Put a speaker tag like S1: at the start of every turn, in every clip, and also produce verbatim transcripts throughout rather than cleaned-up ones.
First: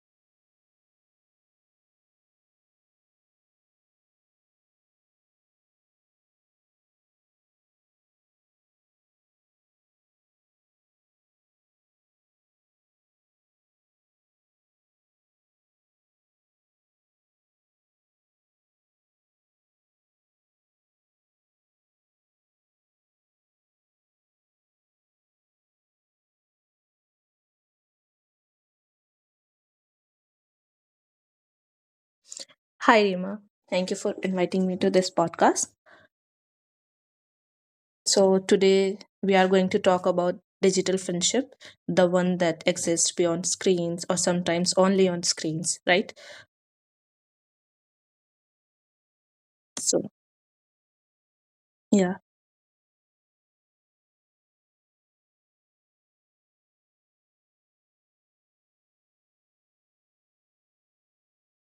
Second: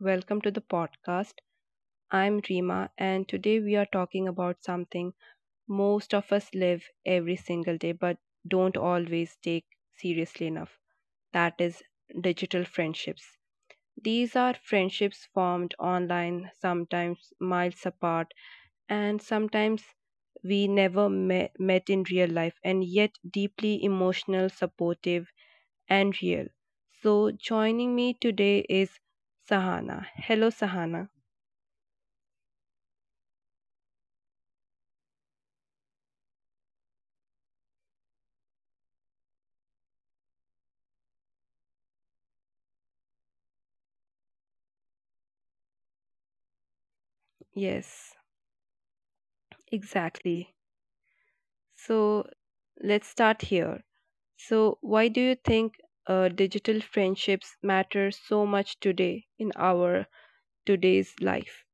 S1: welcome to the podcast. I'm Rima, and today we are talking about something most of us live every single day but don't always take seriously enough, that is, digital friendships. These are friendships formed online, sometimes miles apart, and sometimes we never me- met in real life, and yet deeply emotional, supportive, and real. So, joining me today is Sahana. Hello, Sahana.
S2: Hi, Rima. Thank you for inviting me to this podcast. So, today we are going to talk about digital friendship, the one that exists beyond screens or sometimes only on screens, right?
S1: Yes,
S2: So,
S1: exactly.
S2: yeah,
S1: So, let's start here. So, why do you think uh, digital friendships matter so much today in our today's life?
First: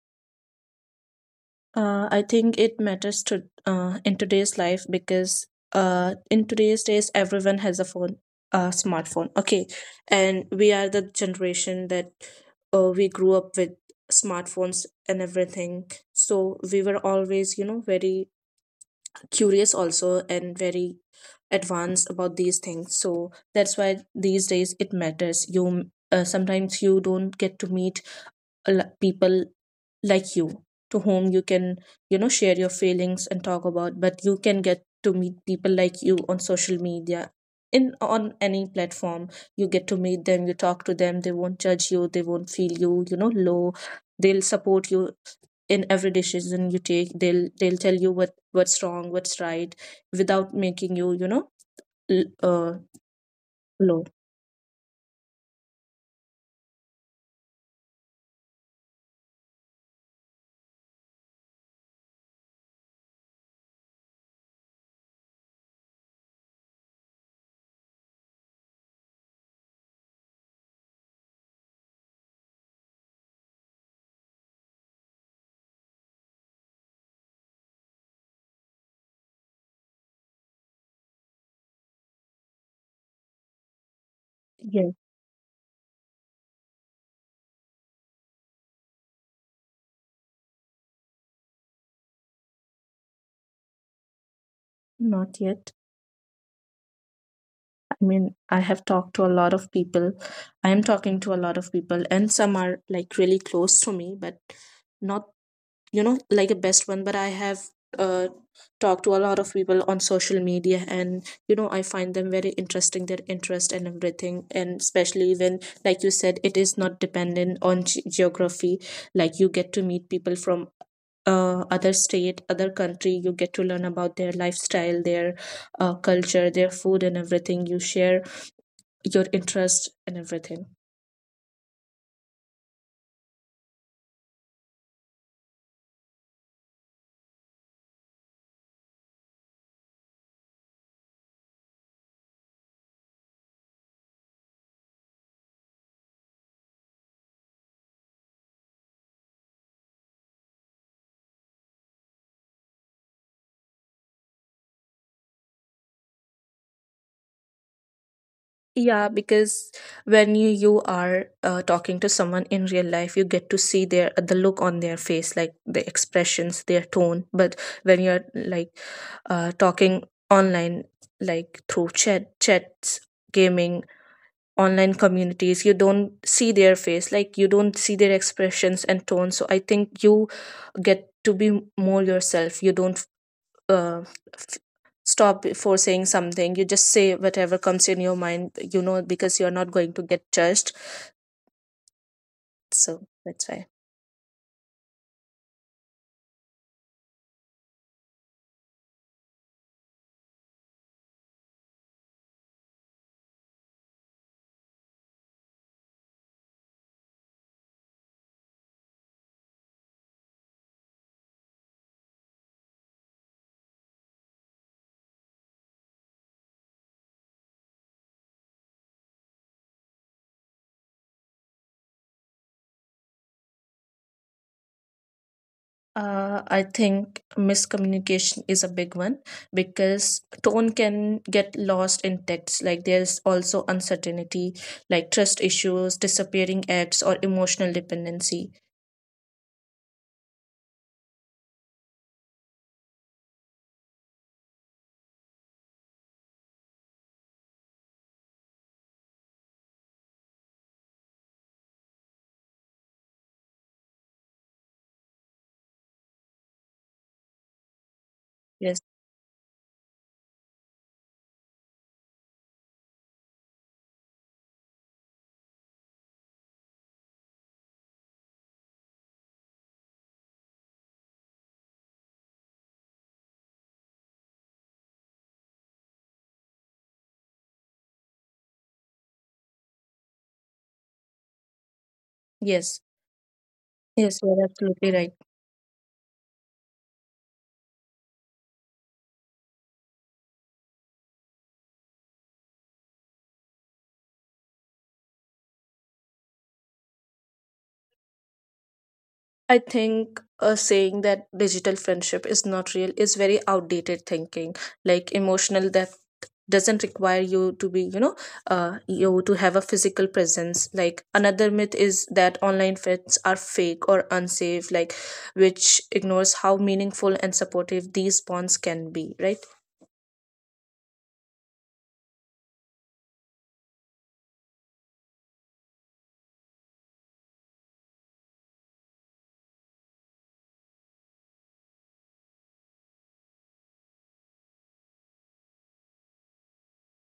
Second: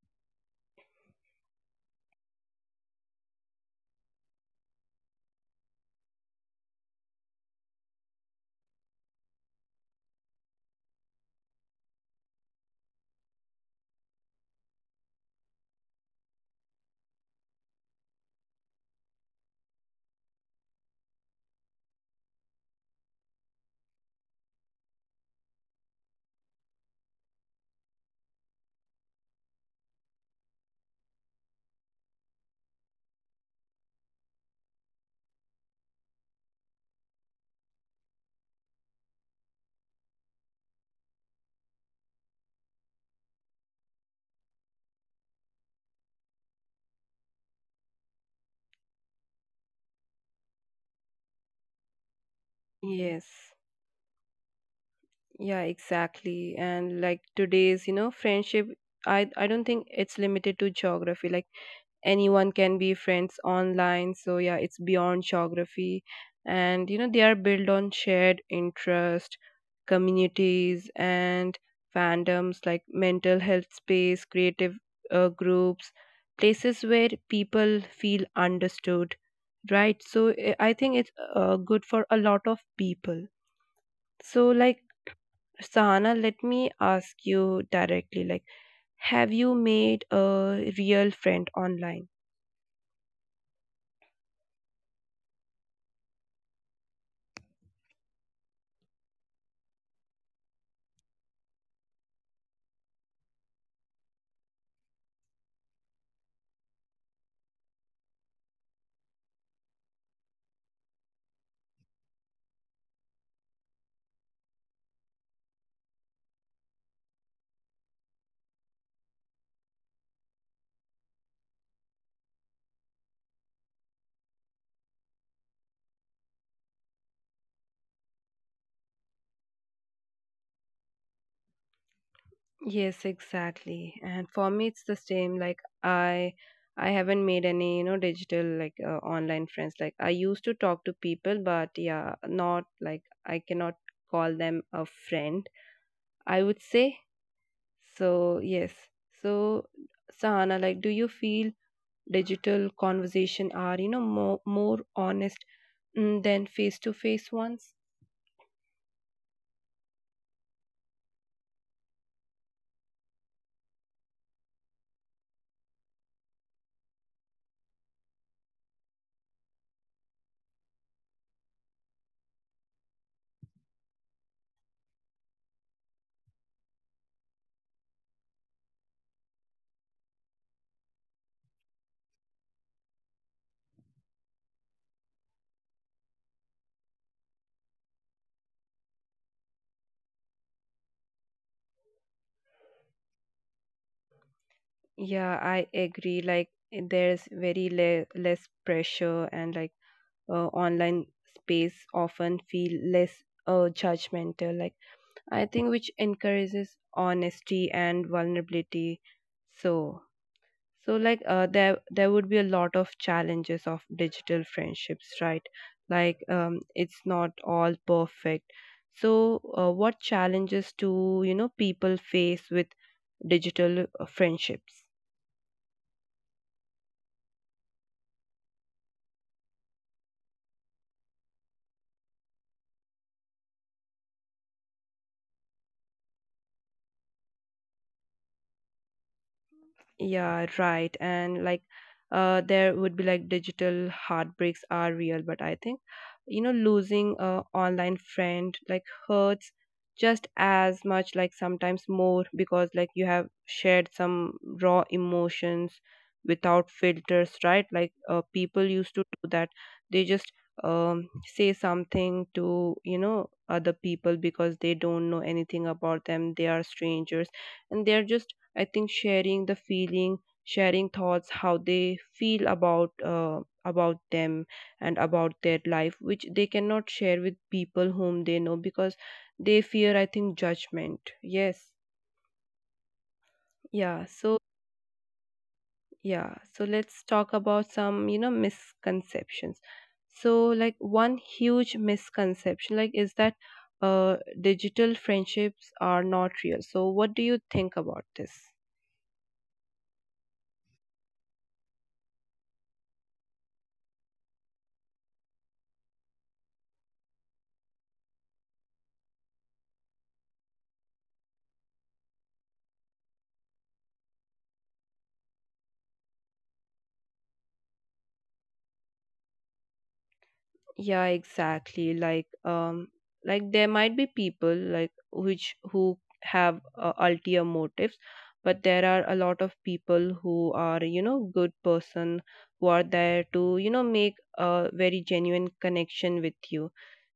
S2: uh, I think it matters to uh, in today's life because uh, in today's days, everyone has a phone, a smartphone. Okay, and we are the generation that uh, we grew up with smartphones and everything. So we were always, you know, very curious also and very advanced about these things. So that's why these days it matters. You uh, sometimes you don't get to meet a lo- people like you to whom you can you know share your feelings and talk about. But you can get to meet people like you on social media, in on any platform. You get to meet them, you talk to them, they won't judge you, they won't feel you you know low. They'll support you in every decision you take. They'll they'll tell you what what's wrong, what's right, without making you you know l- uh
S1: Yes.
S2: low.
S1: Yeah, exactly. And like today's, you know, friendship, I I don't think it's limited to geography. Like anyone can be friends online, so yeah, it's beyond geography, and you know they are built on shared interest, communities, and fandoms, like mental health space, creative uh, groups, places where people feel understood, right? So eh, i think it's uh, good for a lot of people. So like,
S2: Yes.
S1: Sahana, let me ask you directly, like, have you made a real friend online?
S2: Not yet. I mean, I have talked to a lot of people. I am talking to a lot of people, and some are like really close to me, but not you know like a best one. But I have uh, talked to a lot of people on social media, and you know I find them very interesting, their interest and everything. And especially when, like you said, it is not dependent on ge- geography. Like you get to meet people from uh, other state, other country. You get to learn about their lifestyle, their uh, culture, their food and everything. You share your interest and everything.
S1: Yes, exactly. And for me, it's the same. Like I, I haven't made any, you know, digital, like uh, online friends. Like I used to talk to people, but yeah, not like, I cannot call them a friend. I would say so. Yes. So, Sahana, like, do you feel digital conversation are, you know, more more honest mm, than face to face ones?
S2: Yeah, because when you you are uh, talking to someone in real life, you get to see their uh, the look on their face, like the expressions, their tone. But when you're like uh, talking online, like through chat, chats, gaming, online communities, you don't see their face, like you don't see their expressions and tone. So I think you get to be more yourself. You don't uh, f- stop before saying something. You just say whatever comes in your mind, you know because you're not going to get judged. So that's why.
S1: Yeah, I agree. Like there's very le- less pressure and like uh, online space often feel less uh, judgmental, like I think, which encourages honesty and vulnerability. So, so like, uh, there there would be a lot of challenges of digital friendships, right? Like um, it's not all perfect. So uh, what challenges do, you know, people face with digital uh, friendships?
S2: uh, I think miscommunication is a big one because tone can get lost in text. Like there's also uncertainty, like trust issues, disappearing acts, or emotional dependency.
S1: Yeah, right. And like, uh, there would be like, digital heartbreaks are real, but I think, you know, losing a online friend like hurts just as much, like sometimes more, because like you have shared some raw emotions without filters, right? Like, uh, people
S2: Yes,
S1: used to do that. They just um say something to, you know, other people because they don't know anything about them. They are strangers, and they're just, I think, sharing the feeling, sharing thoughts, how they feel about uh, about them and about their life, which they cannot share with people whom they know because they fear, I think, judgment. Yes,
S2: yes,
S1: yeah.
S2: yes,
S1: So
S2: you're absolutely right.
S1: yeah, so let's talk about some, you know, misconceptions. So like, one huge misconception, like, is that uh digital friendships are not real. So what do you think about this?
S2: I think uh, saying that digital friendship is not real is very outdated thinking. Like emotional depth doesn't require you to be, you know, uh, you to have a physical presence. Like another myth is that online friends are fake or unsafe, like which ignores how meaningful and supportive these bonds can be, right?
S1: Yeah, exactly. Like um like there might be people like, which who have uh, ulterior motives, but there are a lot of people who are, you know, good person, who are there to, you know, make a very genuine connection with you.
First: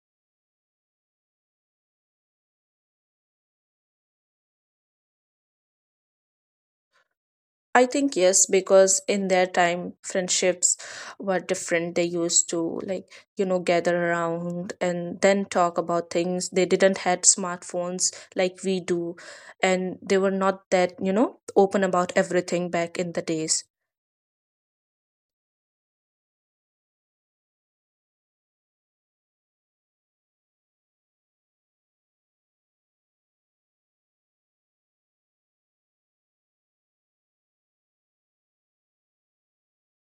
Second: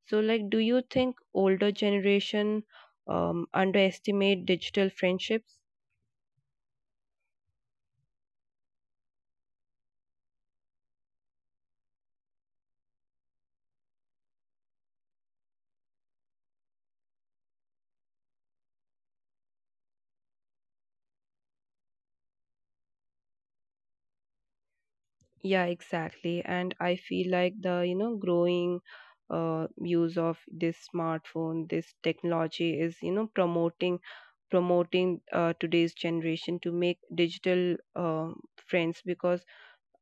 S1: So like, do you think older generation um underestimate digital friendships?
S2: I think yes, because in their time, friendships were different. They used to like, you know, gather around and then talk about things. They didn't had smartphones like we do, and they were not that, you know, open about everything back in the days.
S1: Yeah, exactly. And I feel like the, you know, growing uh, use of this smartphone, this technology is, you know, promoting promoting uh, today's generation to make digital uh, friends, because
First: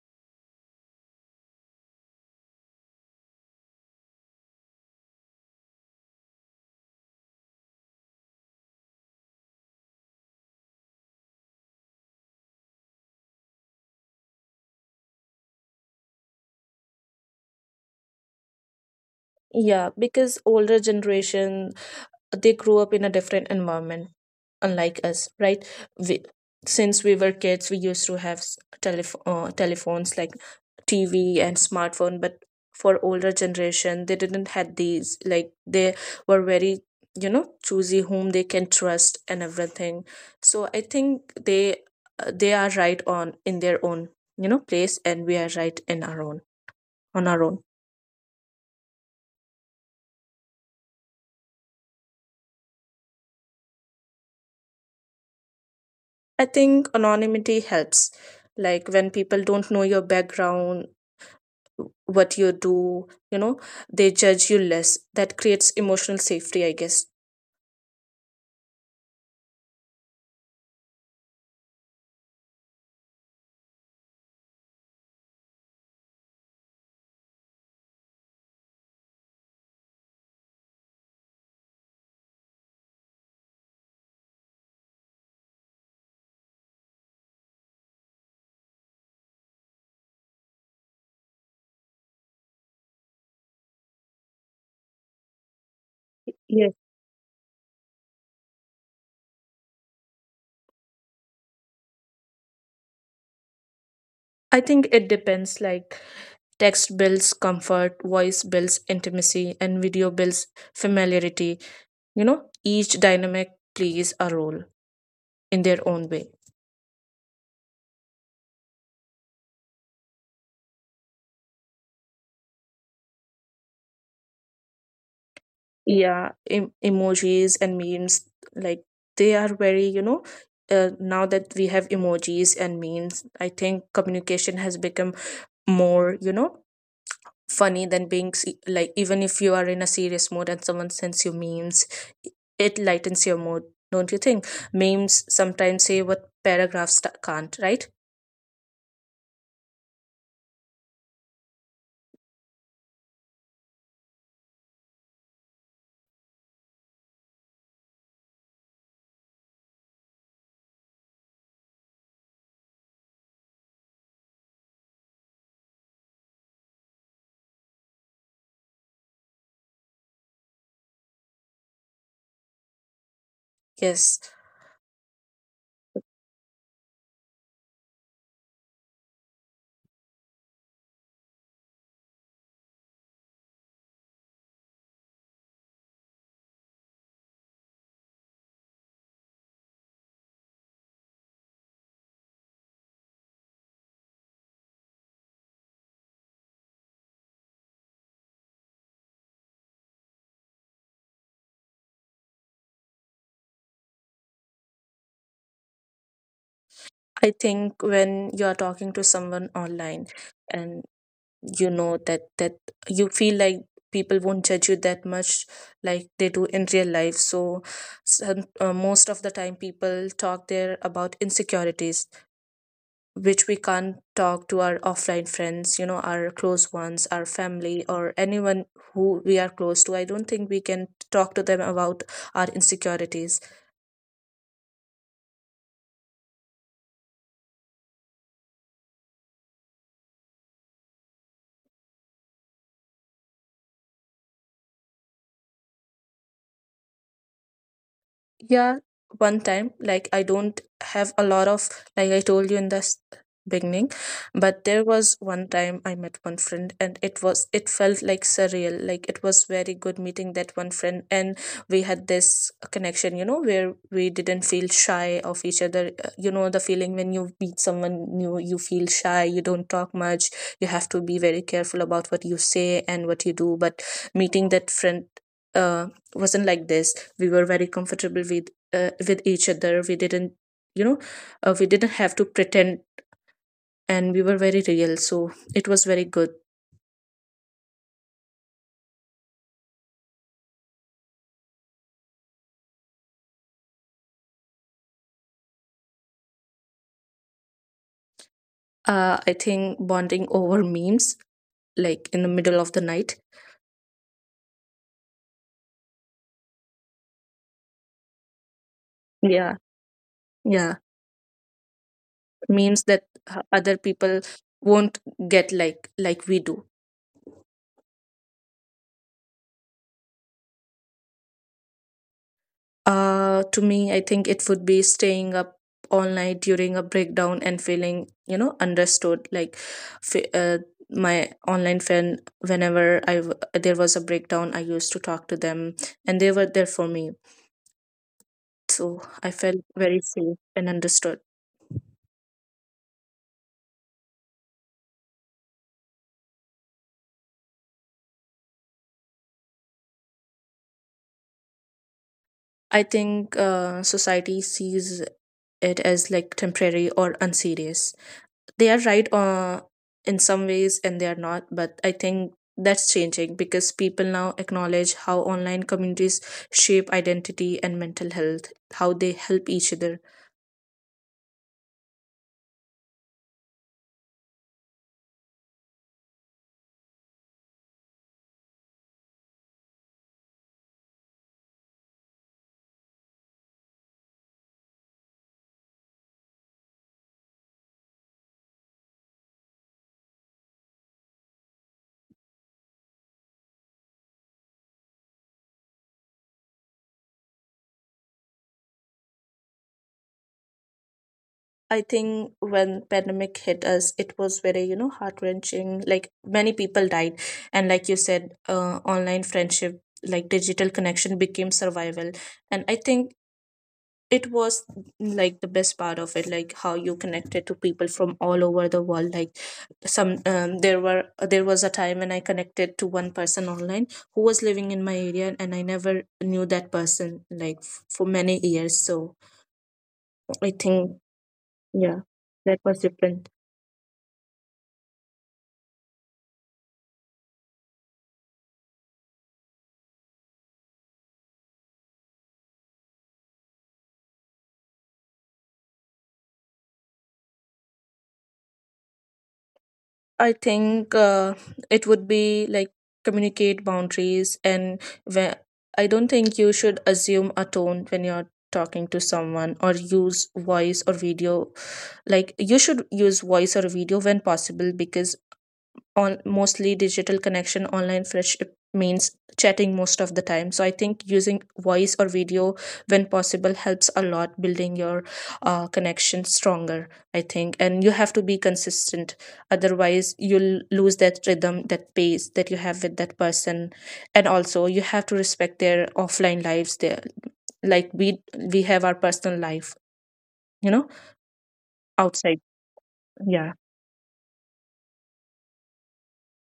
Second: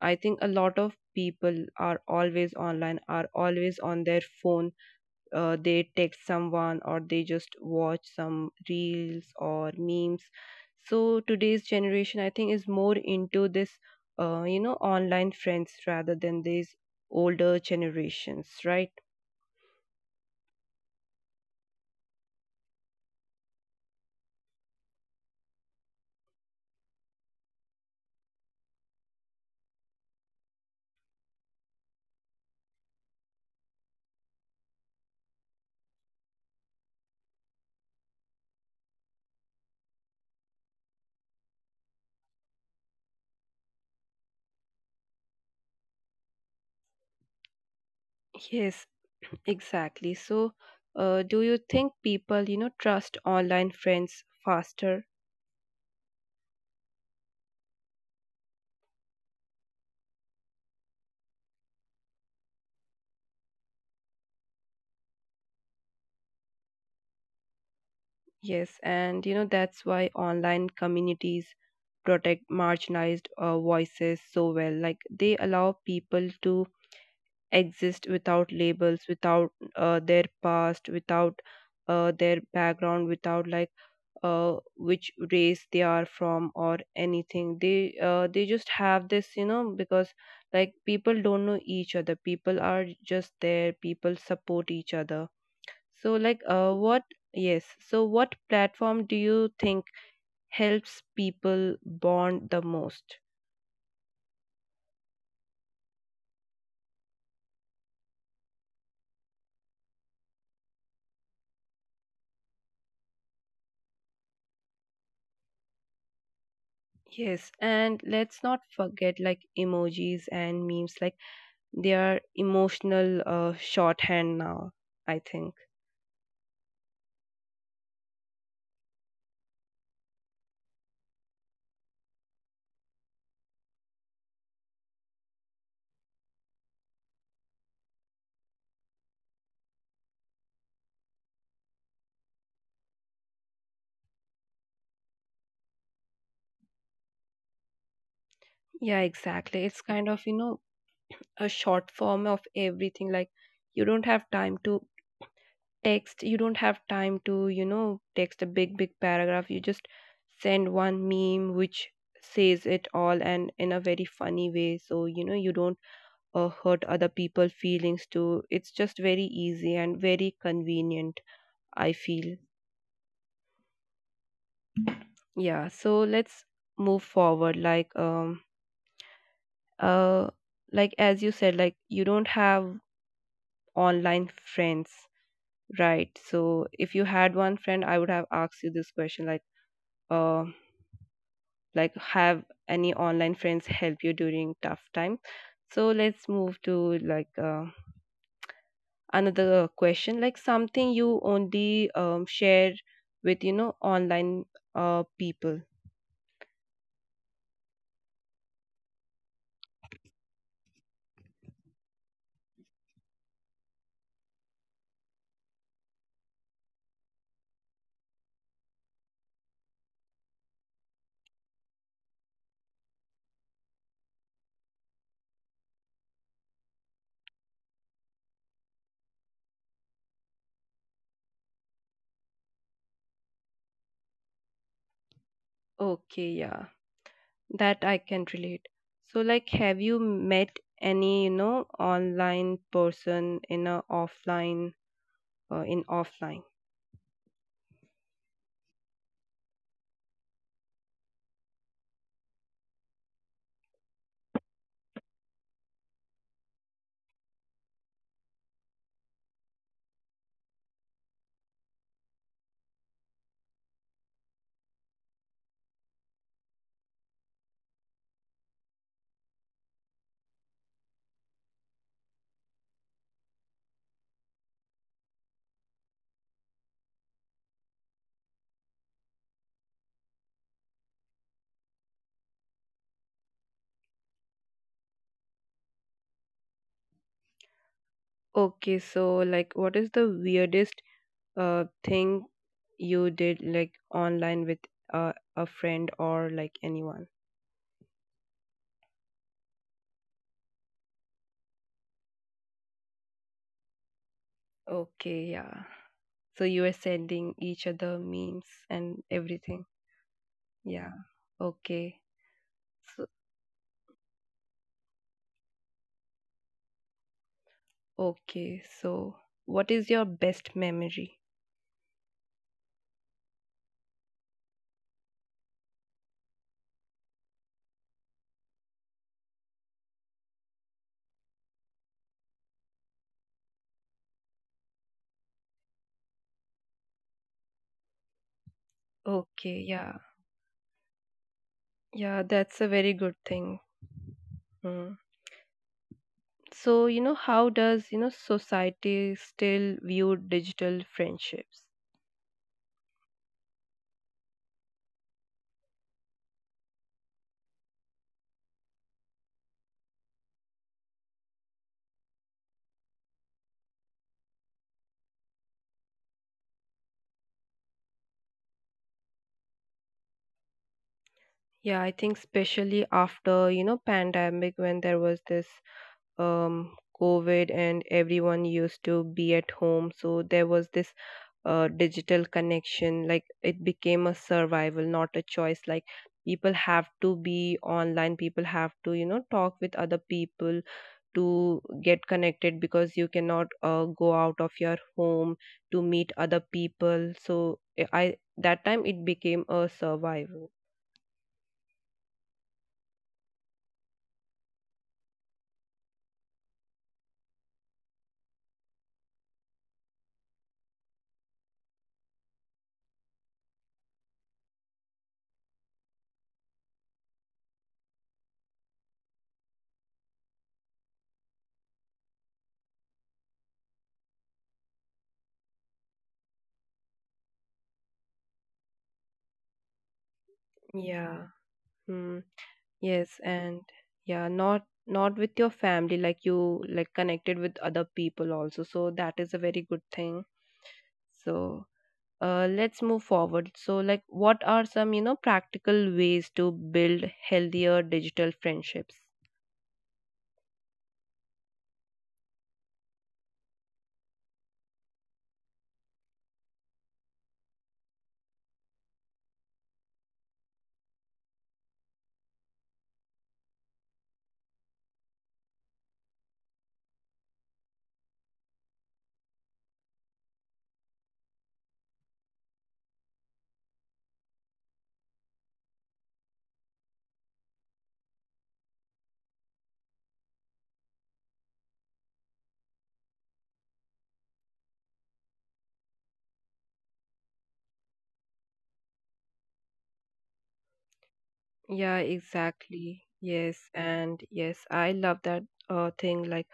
S1: I think a lot of people are always online, are always on their phone. Uh, they text someone or they just watch some reels or memes. So today's generation, I think, is more into this uh, you know, online friends rather than these older generations, right?
S2: Yeah, because older generation, they grew up in a different environment, unlike us, right? We, since we were kids, we used to have s- telef- uh, telephones like T V and smartphone, but for older generation, they didn't had these. Like they were very, you know, choosy whom they can trust and everything. So I think they uh, they are right on in their own, you know, place, and we are right in our own on our own.
S1: Yes, exactly. So uh, do you think people, you know, trust online friends faster?
S2: I think anonymity helps. Like when people don't know your background, what you do, you know, they judge you less. That creates emotional safety, I guess.
S1: Yes, and you know, that's why online communities protect marginalized uh, voices so well. Like they allow people to exist without labels, without uh, their past, without uh, their background, without like uh, which race they are from or anything. They uh, they just have this, you know, because like people don't know each other. People are just there. People support each other. So like, uh,
S2: Yes.
S1: what? Yes. So what platform do you think helps people bond the most?
S2: I think it depends. Like text builds comfort, voice builds intimacy, and video builds familiarity. You know, each dynamic plays a role in their own way.
S1: Yes, and let's not forget like emojis and memes. Like they are emotional uh, shorthand now, I think.
S2: Yeah, em- emojis and memes, like they are very, you know, uh, now that we have emojis and memes, I think communication has become more, you know, funny than being se- like, even if you are in a serious mood and someone sends you memes, it lightens your mood. Don't you think memes sometimes say what paragraphs ta- can't, right?
S1: Yeah, exactly. It's kind of, you know, a short form of everything. Like you don't have time to text, you don't have time to, you know, text a big big paragraph, you just send one meme which says it all, and in a very funny way. So you know, you don't uh, hurt other people feelings too. It's just very easy and very convenient, I feel.
S2: Yes.
S1: Yeah, so let's move forward like um uh like as you said, like you don't have online friends, right? So if you had one friend, I would have asked you this question, like uh like have any online friends help you during tough time? So let's move to like uh, another question, like something you only um, share with, you know, online uh, people.
S2: I think when you are talking to someone online and you know that that you feel like people won't judge you that much like they do in real life. So some, uh, most of the time people talk there about insecurities, which we can't talk to our offline friends, you know, our close ones, our family, or anyone who we are close to. I don't think we can talk to them about our insecurities.
S1: Okay, yeah. That I can relate. So, like, have you met any, you know, online person in a offline, uh, in offline?
S2: Yeah, one time, like I don't have a lot of, like I told you in the s- beginning, but there was one time I met one friend, and it was, it felt like surreal. Like it was very good meeting that one friend, and we had this connection, you know, where we didn't feel shy of each other. Uh, You know, the feeling when you meet someone new, you feel shy, you don't talk much, you have to be very careful about what you say and what you do. But meeting that friend, uh, wasn't like this. We were very comfortable with uh, with each other. We didn't you know uh, we didn't have to pretend, and we were very real. So it was very good.
S1: Okay, so like, what is the weirdest uh thing you did, like, online with uh, a friend or like anyone?
S2: uh, I think bonding over memes, like in the middle of the night.
S1: Okay, yeah. So you were sending each other memes and
S2: Yeah,
S1: everything.
S2: yeah.
S1: Yeah. Okay.
S2: Memes that
S1: So
S2: uh, other people won't get like like we do.
S1: okay, so what is your best memory?
S2: Uh, to me, I think it would be staying up all night during a breakdown and feeling, you know, understood. Like f- uh, my online friend, whenever I w- there was a breakdown, I used to talk to them, and they were there for me. So I felt
S1: Okay,
S2: very
S1: yeah.
S2: safe and understood.
S1: Yeah, that's a very good thing. Mm. So, you know, how does, you know, society still view digital friendships?
S2: I think uh, society sees it as like temporary or unserious. They are right uh, in some ways, and they are not, but I think that's changing because people now acknowledge how online communities shape identity and mental health, how they help each other.
S1: Yeah, I think especially after, you know, pandemic, when there was this um COVID and everyone used to be at home, so there was this uh, digital connection, like it became a survival, not a choice. Like people have to be online, people have to, you know, talk with other people to get connected, because you cannot uh, go out of your home to meet other people. So i I- that time it became a survival.
S2: I think when pandemic hit us, it was very you know heart wrenching. Like many people died, and like you said, uh, online friendship, like digital connection, became survival. And I think it was like the best part of it, like how you connected to people from all over the world. Like some um, there were there was a time when I connected to one person online who was living in my area, and I never knew that person, like f- for many years. So I think,
S1: Yeah.
S2: yeah,
S1: Hmm.
S2: that was
S1: Yes,
S2: different.
S1: and yeah, not not with your family, like you, like connected with other people also, so that is a very good thing. So uh, let's move forward. So like, what are some, you know, practical ways to build healthier digital friendships?
S2: I think uh, it would be like communicate boundaries, and when I don't think you should assume a tone when you're talking to someone or use voice or video. Like you should use voice or video when possible, because on mostly digital connection, online friendship means chatting most of the time. So I think using voice or video when possible helps a lot building your uh, connection stronger, I think. And you have to be consistent, otherwise you'll lose that rhythm, that pace that you have with that person. And also you have to respect their offline lives, there like we we have our personal life you know
S1: Yeah,
S2: outside.
S1: exactly. Yes,
S2: Yeah.
S1: and yes, I love that uh, thing, like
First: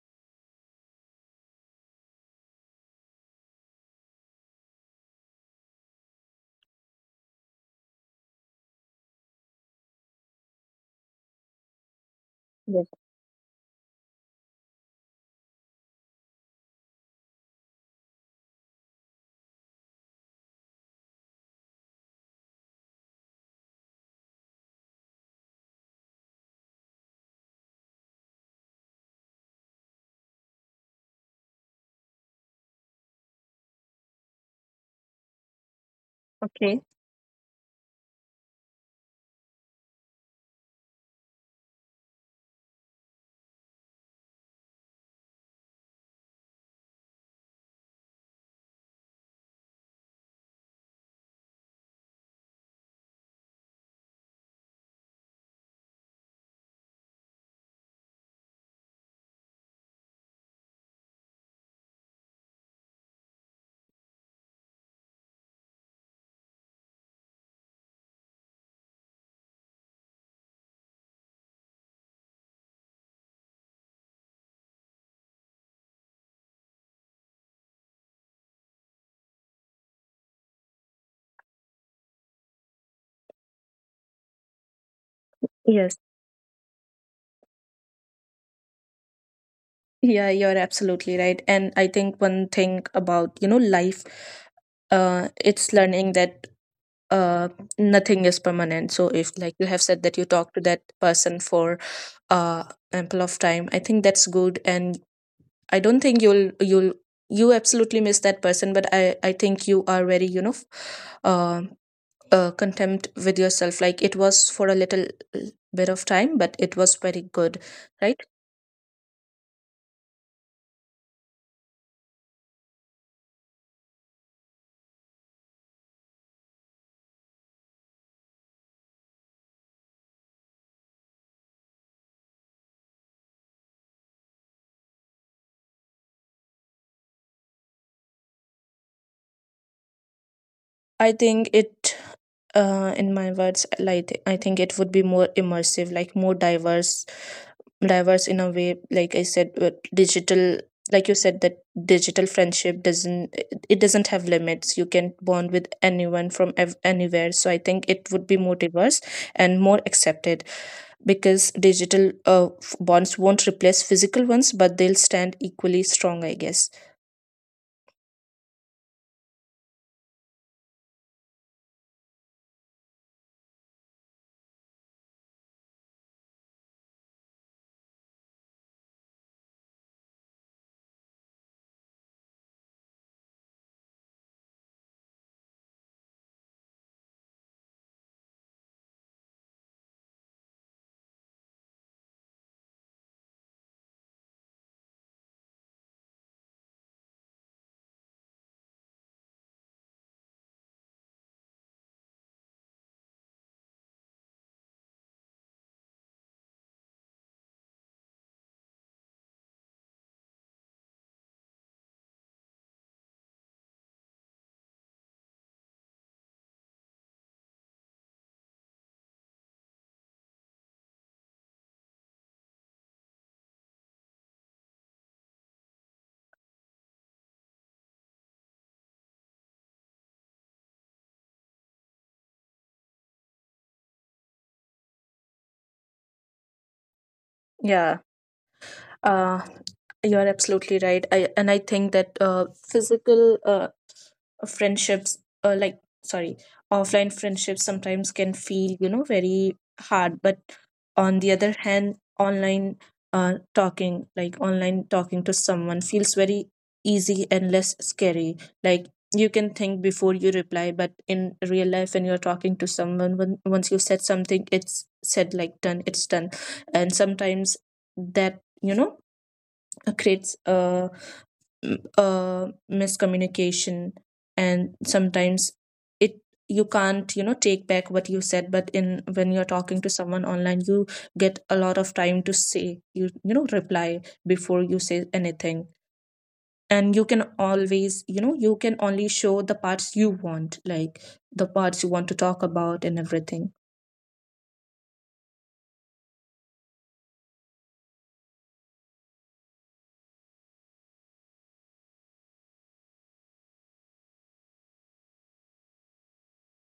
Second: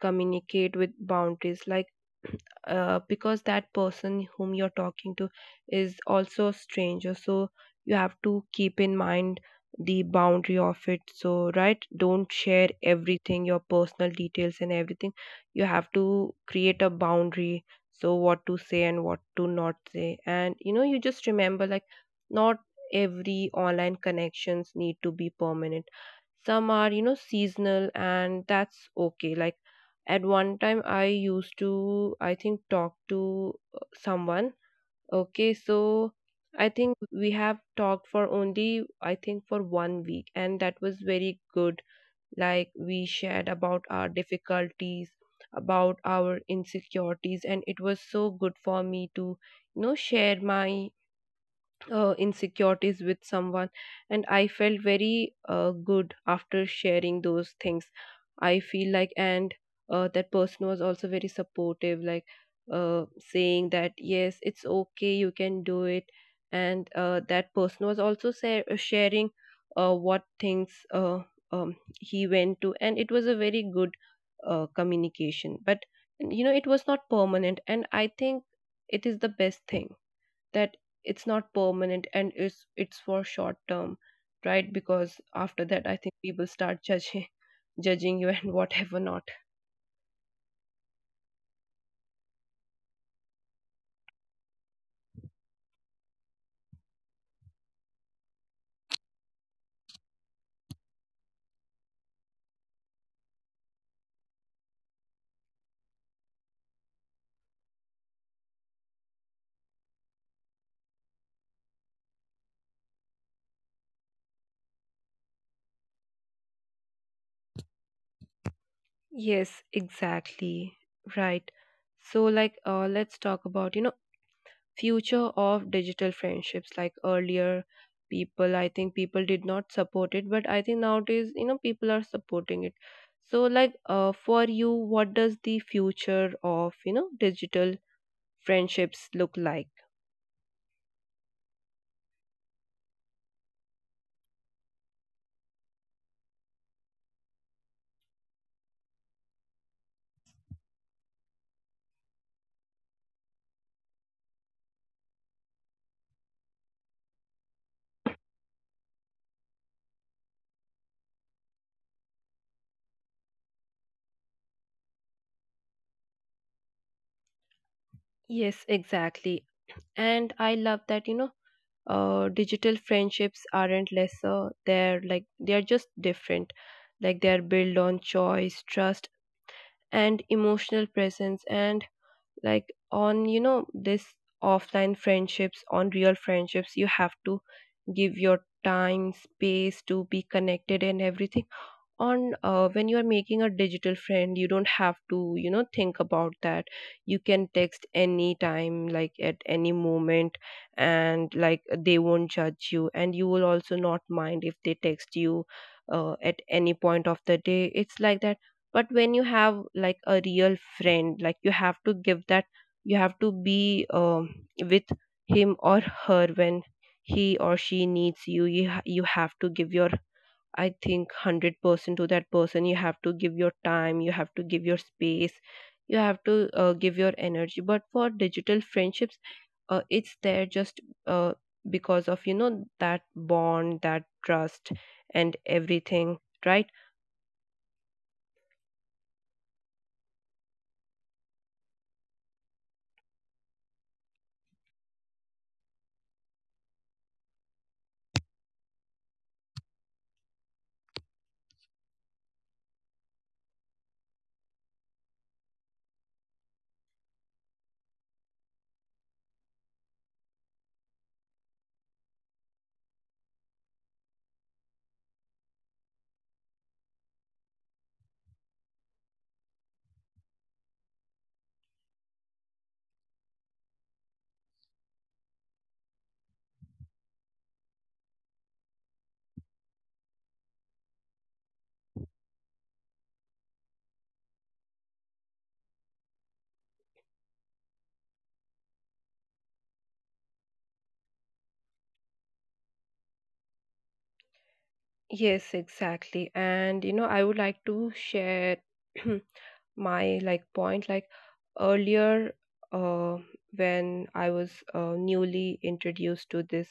S1: communicate with boundaries, like uh, because that person whom you're talking to is also a stranger, so you have to keep in mind the boundary of it. So right, don't share
S2: Yes.
S1: everything, your personal details and everything. You have to create a boundary, so what to say and what to not say. And you know, you just remember, like, not every online connections need to be permanent. Some are, you know, seasonal, and that's okay. Like at one time, I used to, I think, talk to uh, someone. Okay, so I
S2: Okay.
S1: think we have talked for only, I think, for one week, and that was very good. Like, we shared about our difficulties, about our insecurities, and it was so good for me to, you know, share my uh, insecurities with someone, and I felt very uh, good after sharing those things, I feel like. And uh, that person was also very supportive, like uh, saying that, yes, it's okay, you can do it. And uh, that person was also sa- uh, sharing uh, what things uh, um, he went to, and it was a very good uh, communication. But you know, it was not permanent, and I think it is the best thing that it's not permanent, and it's it's for short term, right? Because after that, I
S2: Yes.
S1: think people start judging judging you and whatever not.
S2: Yeah, you're absolutely right. And I think one thing about, you know, life, uh, it's learning that uh, nothing is permanent. So if, like you have said, that you talk to that person for uh ample of time, I think that's good. And I don't think you'll you'll you absolutely miss that person, but I I think you are very, you know, uh, uh, contempt with yourself. Like it was for a little uh, bit of time, but it was very good, right?
S1: Yes, exactly. Right. So like, uh let's talk about, you know, future of digital friendships. Like earlier people, I think people did not support it, but I think nowadays, you know, people are supporting it. So like, uh for you, what does the future of, you know, digital friendships look like?
S2: I think it uh, in my words, like, I think it would be more immersive, like more diverse, diverse in a way. Like I said, with digital, like you said that digital friendship doesn't it it doesn't have limits. You can bond with anyone from ev- anywhere, so I think it would be more diverse and more accepted, because digital uh, f- bonds won't replace physical ones, but they'll stand equally strong, I guess.
S1: Yes, exactly. And I love that, you know, uh, digital friendships aren't lesser. They're like, they're just different. Like, they're built on choice, trust, and emotional presence. And like, on, you know, this offline friendships, on real friendships, you have to give your time, space to be connected and everything. On uh, when you are making a digital friend, you don't have to, you know, think about that. You can text anytime, like at any moment, and like they won't judge you, and you will also not mind if they text you uh, at any point of the day. It's like that. But when you have like a real friend, like you have to give that, you have to be um, with him or her. When he or she needs you, you, ha- you have to give your, I think, one hundred percent to that person. You have to give your time, you have to give your space, you have to uh, give your energy. But for digital friendships, uh, it's there just uh, because of, you know, that bond, that trust, and everything, right?
S2: Yeah, uh, you're absolutely right. I, and I think that uh, physical uh, friendships, uh, like, sorry, offline friendships sometimes can feel, you know, very hard. But on the other hand, online, uh, talking, like online talking to someone feels very easy and less scary. Like, you can think before you reply, but in real life when you're talking to someone, when, once you said something, it's said, like, done, it's done. And sometimes that, you know, creates a uh, miscommunication. And sometimes it, you can't, you know, take back what you said. But in, when you're talking to someone online, you get a lot of time to say you, you know, reply before you say anything. And you can always, you know, you can only show the parts you want, like the parts you want to talk about and everything.
S1: Yes, exactly. And you know, I would like to share my like point, like earlier, uh when I was uh, newly introduced to this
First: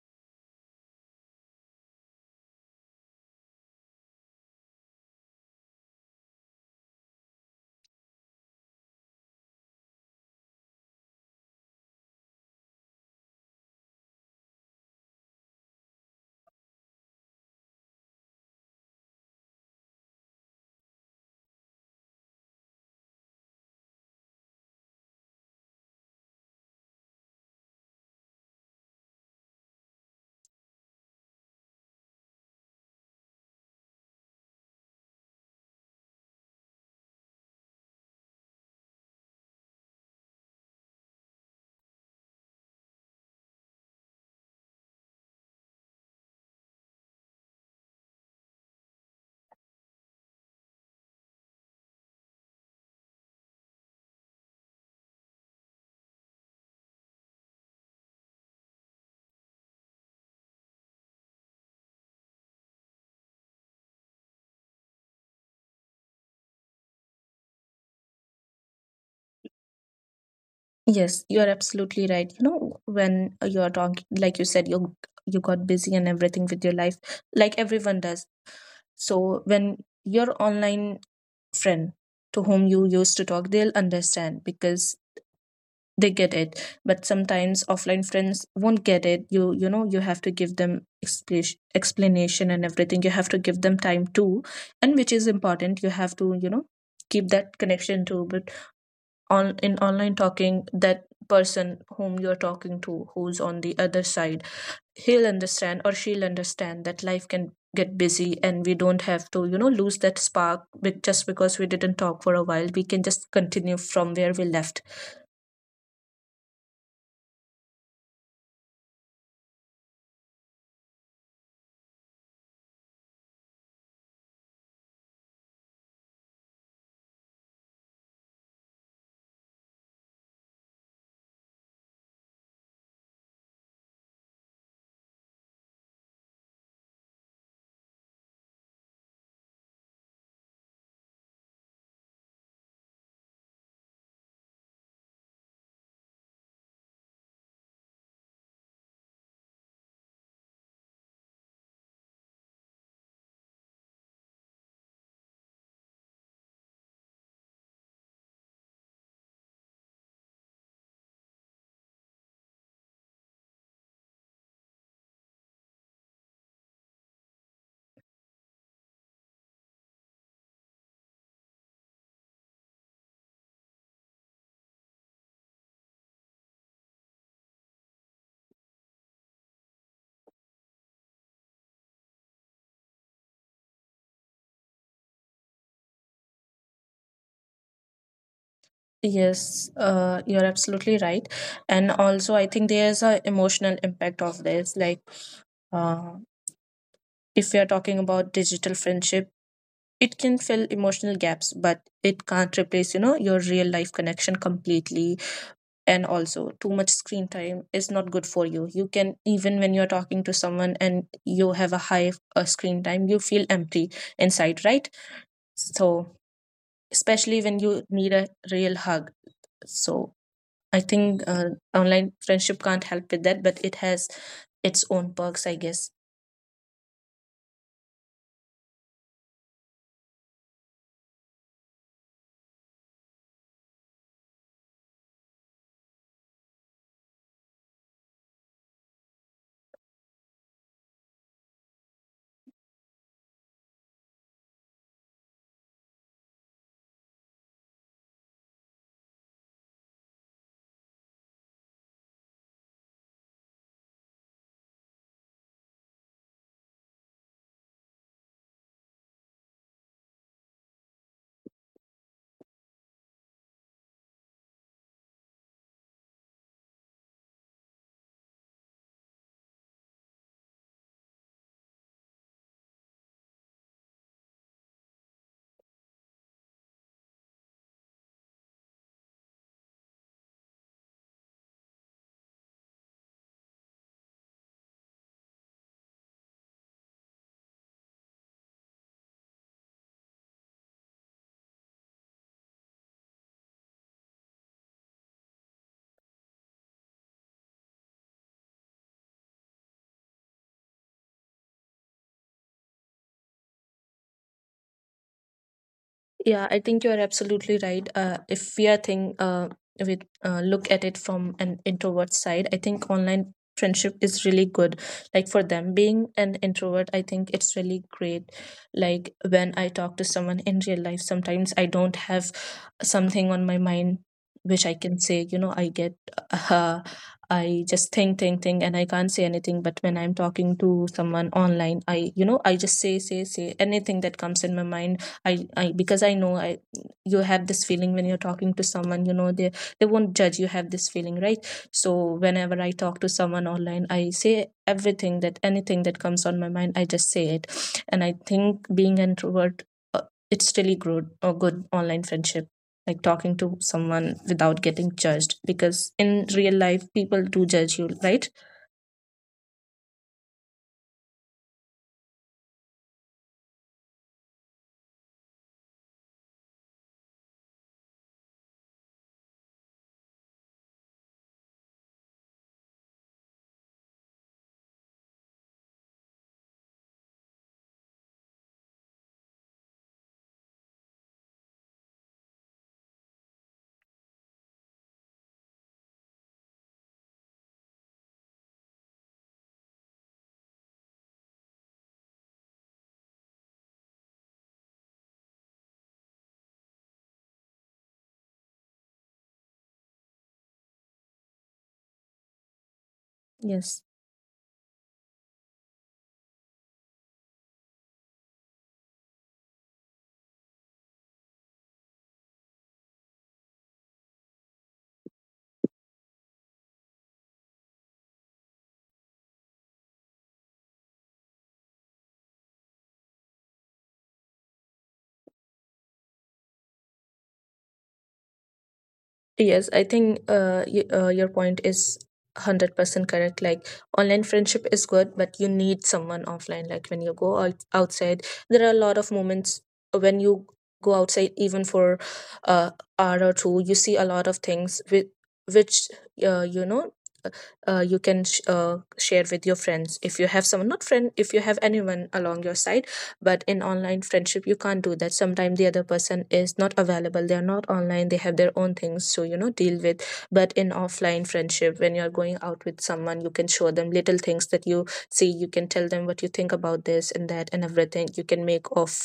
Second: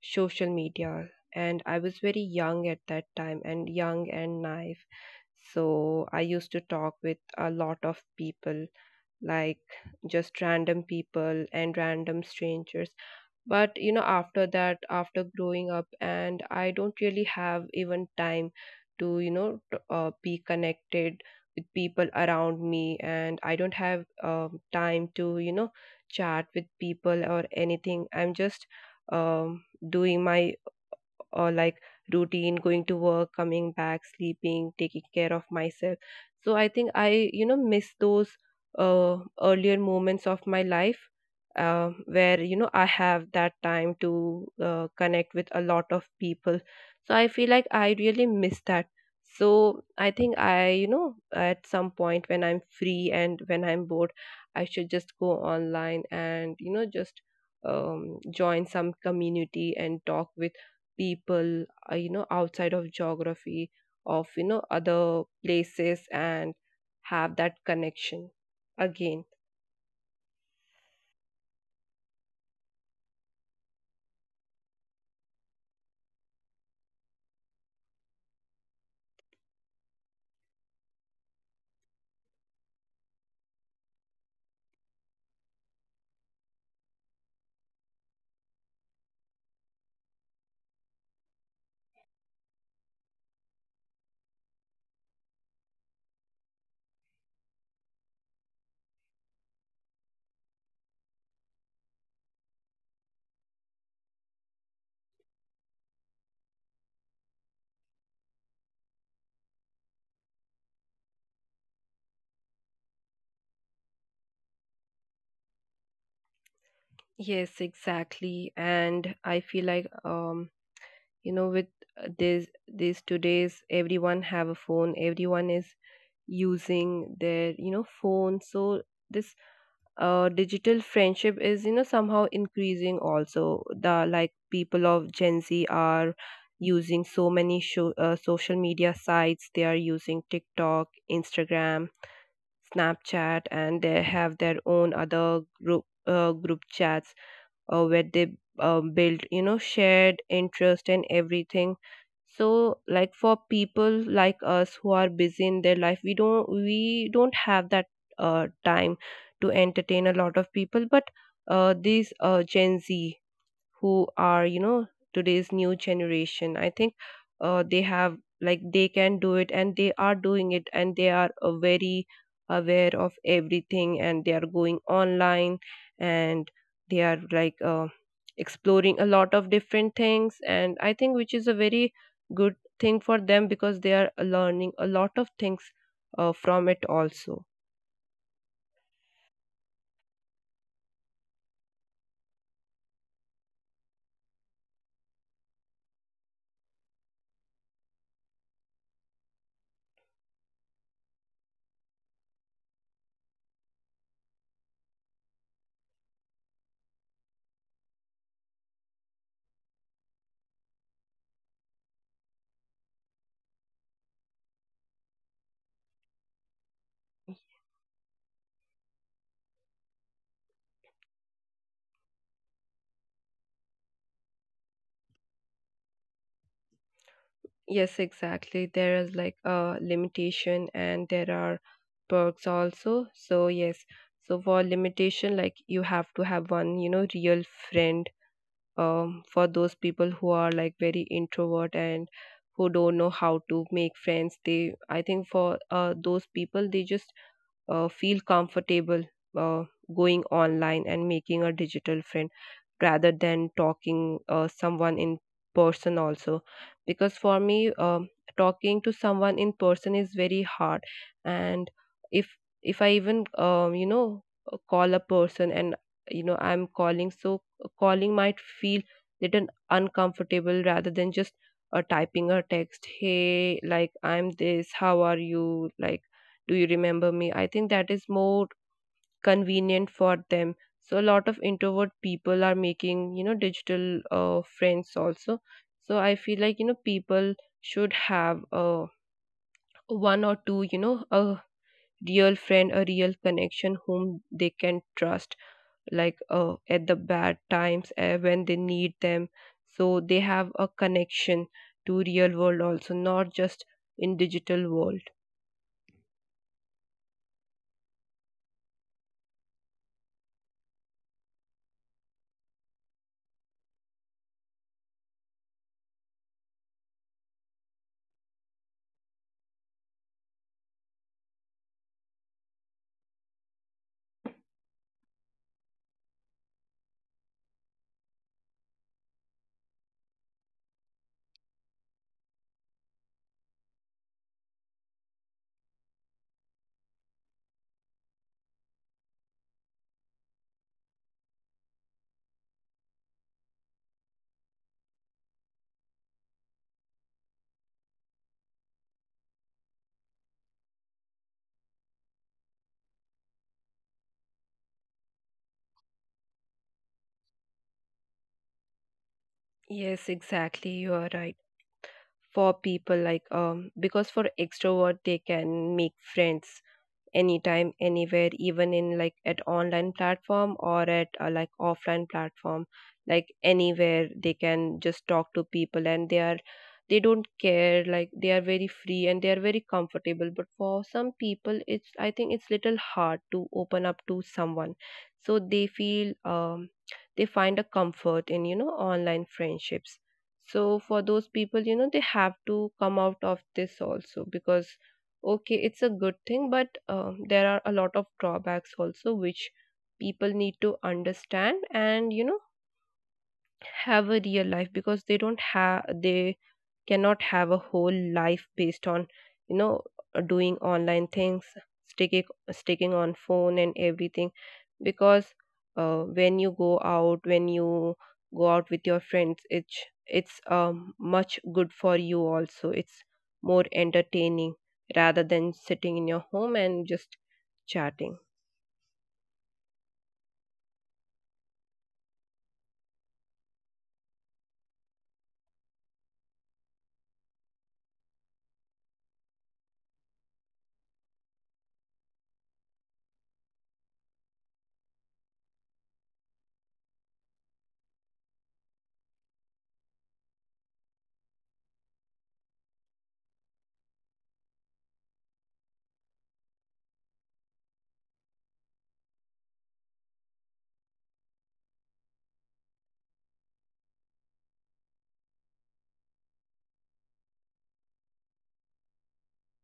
S1: social media, and I was very young at that time, and young and naive. So I used to talk with a lot of people, like just random people and random strangers. But you know after that, after growing up, and I don't really have even time to you know t- uh, be connected with people around me, and I don't have um, time to you know chat with people or anything. I'm just um, doing my uh, like routine, going to work, coming back, sleeping, taking care of myself. So I think I you know miss those uh, earlier moments of my life, uh, where you know I have that time to uh, connect with a lot of people. So I feel like I really miss that. So I think I, you know at some point when I'm free and when I'm bored, I should just go online and you know just um, join some community and talk with people, uh, you know outside of geography, of you know other places, and have that connection again.
S2: Yes, you are absolutely right. You know, when you're talking, like you said, you you got busy and everything with your life, like everyone does. So when your online friend to whom you used to talk, they'll understand because they get it. But sometimes offline friends won't get it. You you know, you have to give them expla- explanation and everything. You have to give them time too, and which is important. You have to, you know, keep that connection too. But on in online talking, that person whom you're talking to, who's on the other side, he'll understand or she'll understand that life can get busy and we don't have to, you know, lose that spark be- just because we didn't talk for a while. We can just continue from where we left.
S1: Yes, exactly. And I feel like, um you know with uh, this these today's everyone have a phone, everyone is using their you know phone. So this uh, digital friendship is you know somehow increasing also. The like people of Gen Z are using so many sho- uh, social media sites. They are using TikTok, Instagram, Snapchat, and they have their own other group uh, group chats, uh, where they uh, build you know shared interest and everything. So like for people like us who are busy in their life, we don't we don't have that uh, time to entertain a lot of people. But uh, these uh, Gen Z, who are you know today's new generation, I think uh, they have, like, they can do it, and they are doing it, and they are uh, very aware of everything, and they are going online, and they are like uh, exploring a lot of different things. And I think, which is a very good thing for them, because they are learning a lot of things uh, from it also.
S2: Yes, uh, you're absolutely right. And also I think there's a emotional impact of this, like, uh, if we are talking about digital friendship, it can fill emotional gaps, but it can't replace, you know, your real life connection completely. And also too much screen time is not good for you. You can, even when you're talking to someone and you have a high uh, screen time, you feel empty inside, right? So especially when you need a real hug. So I think uh, online friendship can't help with that, but it has its own perks, I guess.
S1: Yes, exactly. There is like a limitation, and there are perks also. So yes, so for limitation, like you have to have one, you know, real friend, um for those people who are like very introvert and who don't know how to make friends. They I think for uh those people, they just uh, feel comfortable uh, going online and making a digital friend, rather than talking uh, someone in person also, because for me, um, talking to someone in person is very hard. And if if I even um, you know uh, call a person, and you know I'm calling, so uh, calling might feel little uncomfortable, rather than just uh, typing a text, hey, like I'm this, how are you, like, do you remember me? I think that is more convenient for them. So a lot of introvert people are making, you know, digital uh, friends also. So I feel like, you know, people should have uh, one or two, you know, a real friend, a real connection whom they can trust, like uh, at the bad times, uh, when they need them. So they have a connection to real world also, not just in digital world.
S2: Yeah, I think you are absolutely right. Uh, if we are think, uh, if we uh, look at it from an introvert side, I think online friendship is really good. Like for them, being an introvert, I think it's really great. Like when I talk to someone in real life, sometimes I don't have something on my mind which I can say. You know, I get, uh, I just think, think, think, and I can't say anything. But when I'm talking to someone online, I, you know, I just say, say, say anything that comes in my mind. I, I Because I know I you have this feeling when you're talking to someone, you know, they they won't judge, you have this feeling, right? So whenever I talk to someone online, I say everything, that anything that comes on my mind, I just say it. And I think being an introvert, uh, it's really good, a good online friendship. Like talking to someone without getting judged, because in real life people do judge you, right?
S1: Yes, exactly. You are right. For people like, um because for extrovert, they can make friends anytime, anywhere, even in, like, at online platform, or at uh, like offline platform, like anywhere they can just talk to people. And they are they don't care, like they are very free and they are very comfortable. But for some people, it's, I think, it's little hard to open up to someone. So they feel um they find a comfort in, you know online friendships. So for those people, you know they have to come out of this also. Because, okay, it's a good thing, but um, there are a lot of drawbacks also, which people need to understand, and you know
S2: Yes.
S1: have a real life. Because they don't have they cannot have a whole life based on, you know doing online things, sticking sticking on phone and everything. Because uh, when you go out when you go out with your friends, it's it's um, much good for you also, it's more entertaining, rather than sitting in your home and just chatting.
S2: Yes, I think uh, y- uh, your point is one hundred percent correct. Like, online friendship is good, but you need someone offline. Like, when you go out- outside, there are a lot of moments when you go outside, even for a hour or two, you see a lot of things with which, uh, you know, uh, you can sh- uh, share with your friends if you have someone, not friend, if you have anyone along your side. But in online friendship you can't do that. Sometimes the other person is not available, they are not online, they have their own things to, you know, deal with. But in offline friendship, when you're going out with someone, you can show them little things that you see, you can tell them what you think about this and that and everything. You can make of,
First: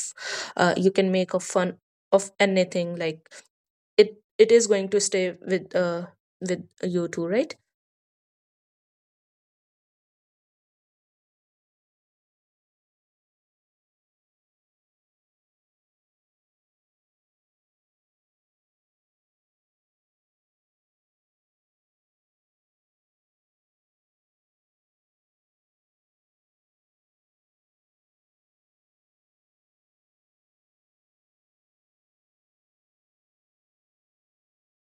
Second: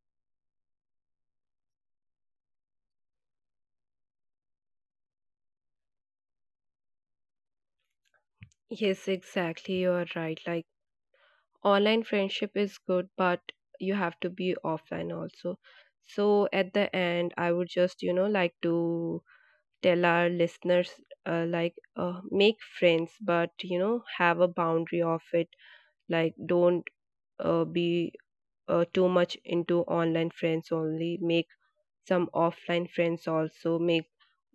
S2: uh, you can make of fun of anything. Like, it it is going to stay with uh with you too, right?
S1: Yes, exactly, you are right. Like, online friendship is good, but you have to be offline also. So at the end, I would just, you know like to tell our listeners, uh, like, uh, make friends, but you know have a boundary of it. Like, don't uh, be uh, too much into online friends only. Make some offline friends also. Make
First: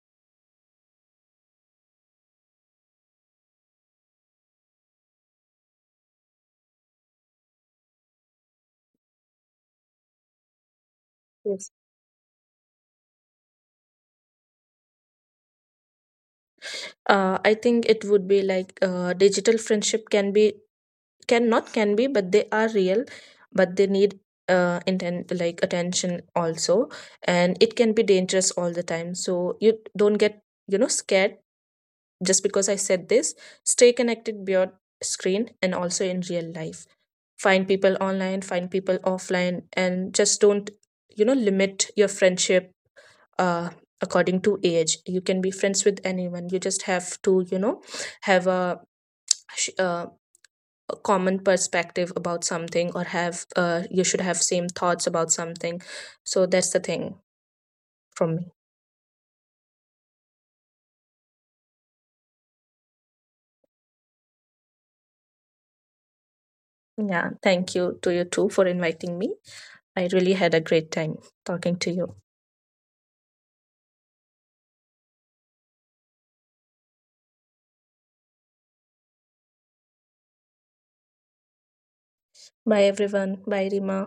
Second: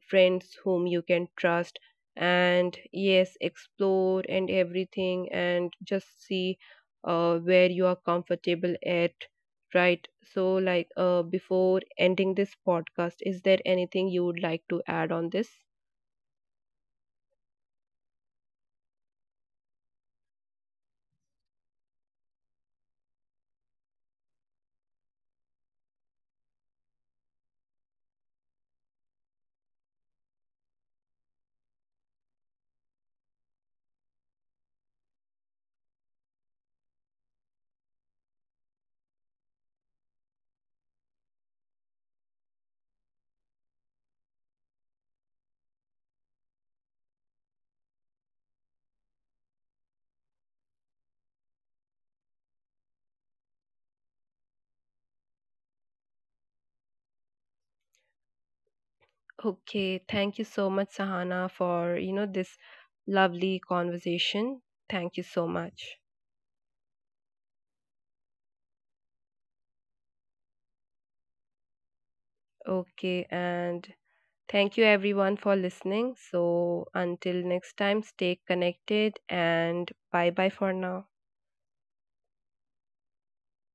S1: friends whom you can trust, and yes, explore and everything, and just see uh, where you are comfortable at. Right. So, like, uh, before ending this podcast, is there anything you would like to add on this?
S2: uh, I think it would be like, uh, digital friendship can be, can not can be, but they are real, but they need uh, intent, like attention also. And it can be dangerous all the time, so you don't get, you know, scared just because I said this. Stay connected beyond screen and also in real life. Find people online, find people offline, and just don't, you know, limit your friendship uh, according to age. You can be friends with anyone. You just have to, you know, have a, sh- uh, a common perspective about something, or have uh, you should have same thoughts about something. So that's the thing from me.
S1: Okay, thank you so much, Sahana, for, you know, this lovely conversation. Thank you so much.
S2: Yeah, thank you to you too for inviting me. I really had a great time talking to you.
S1: Okay, and thank you everyone for listening. So, until next time, stay connected, and bye bye for now.
S2: Bye everyone, bye Rima.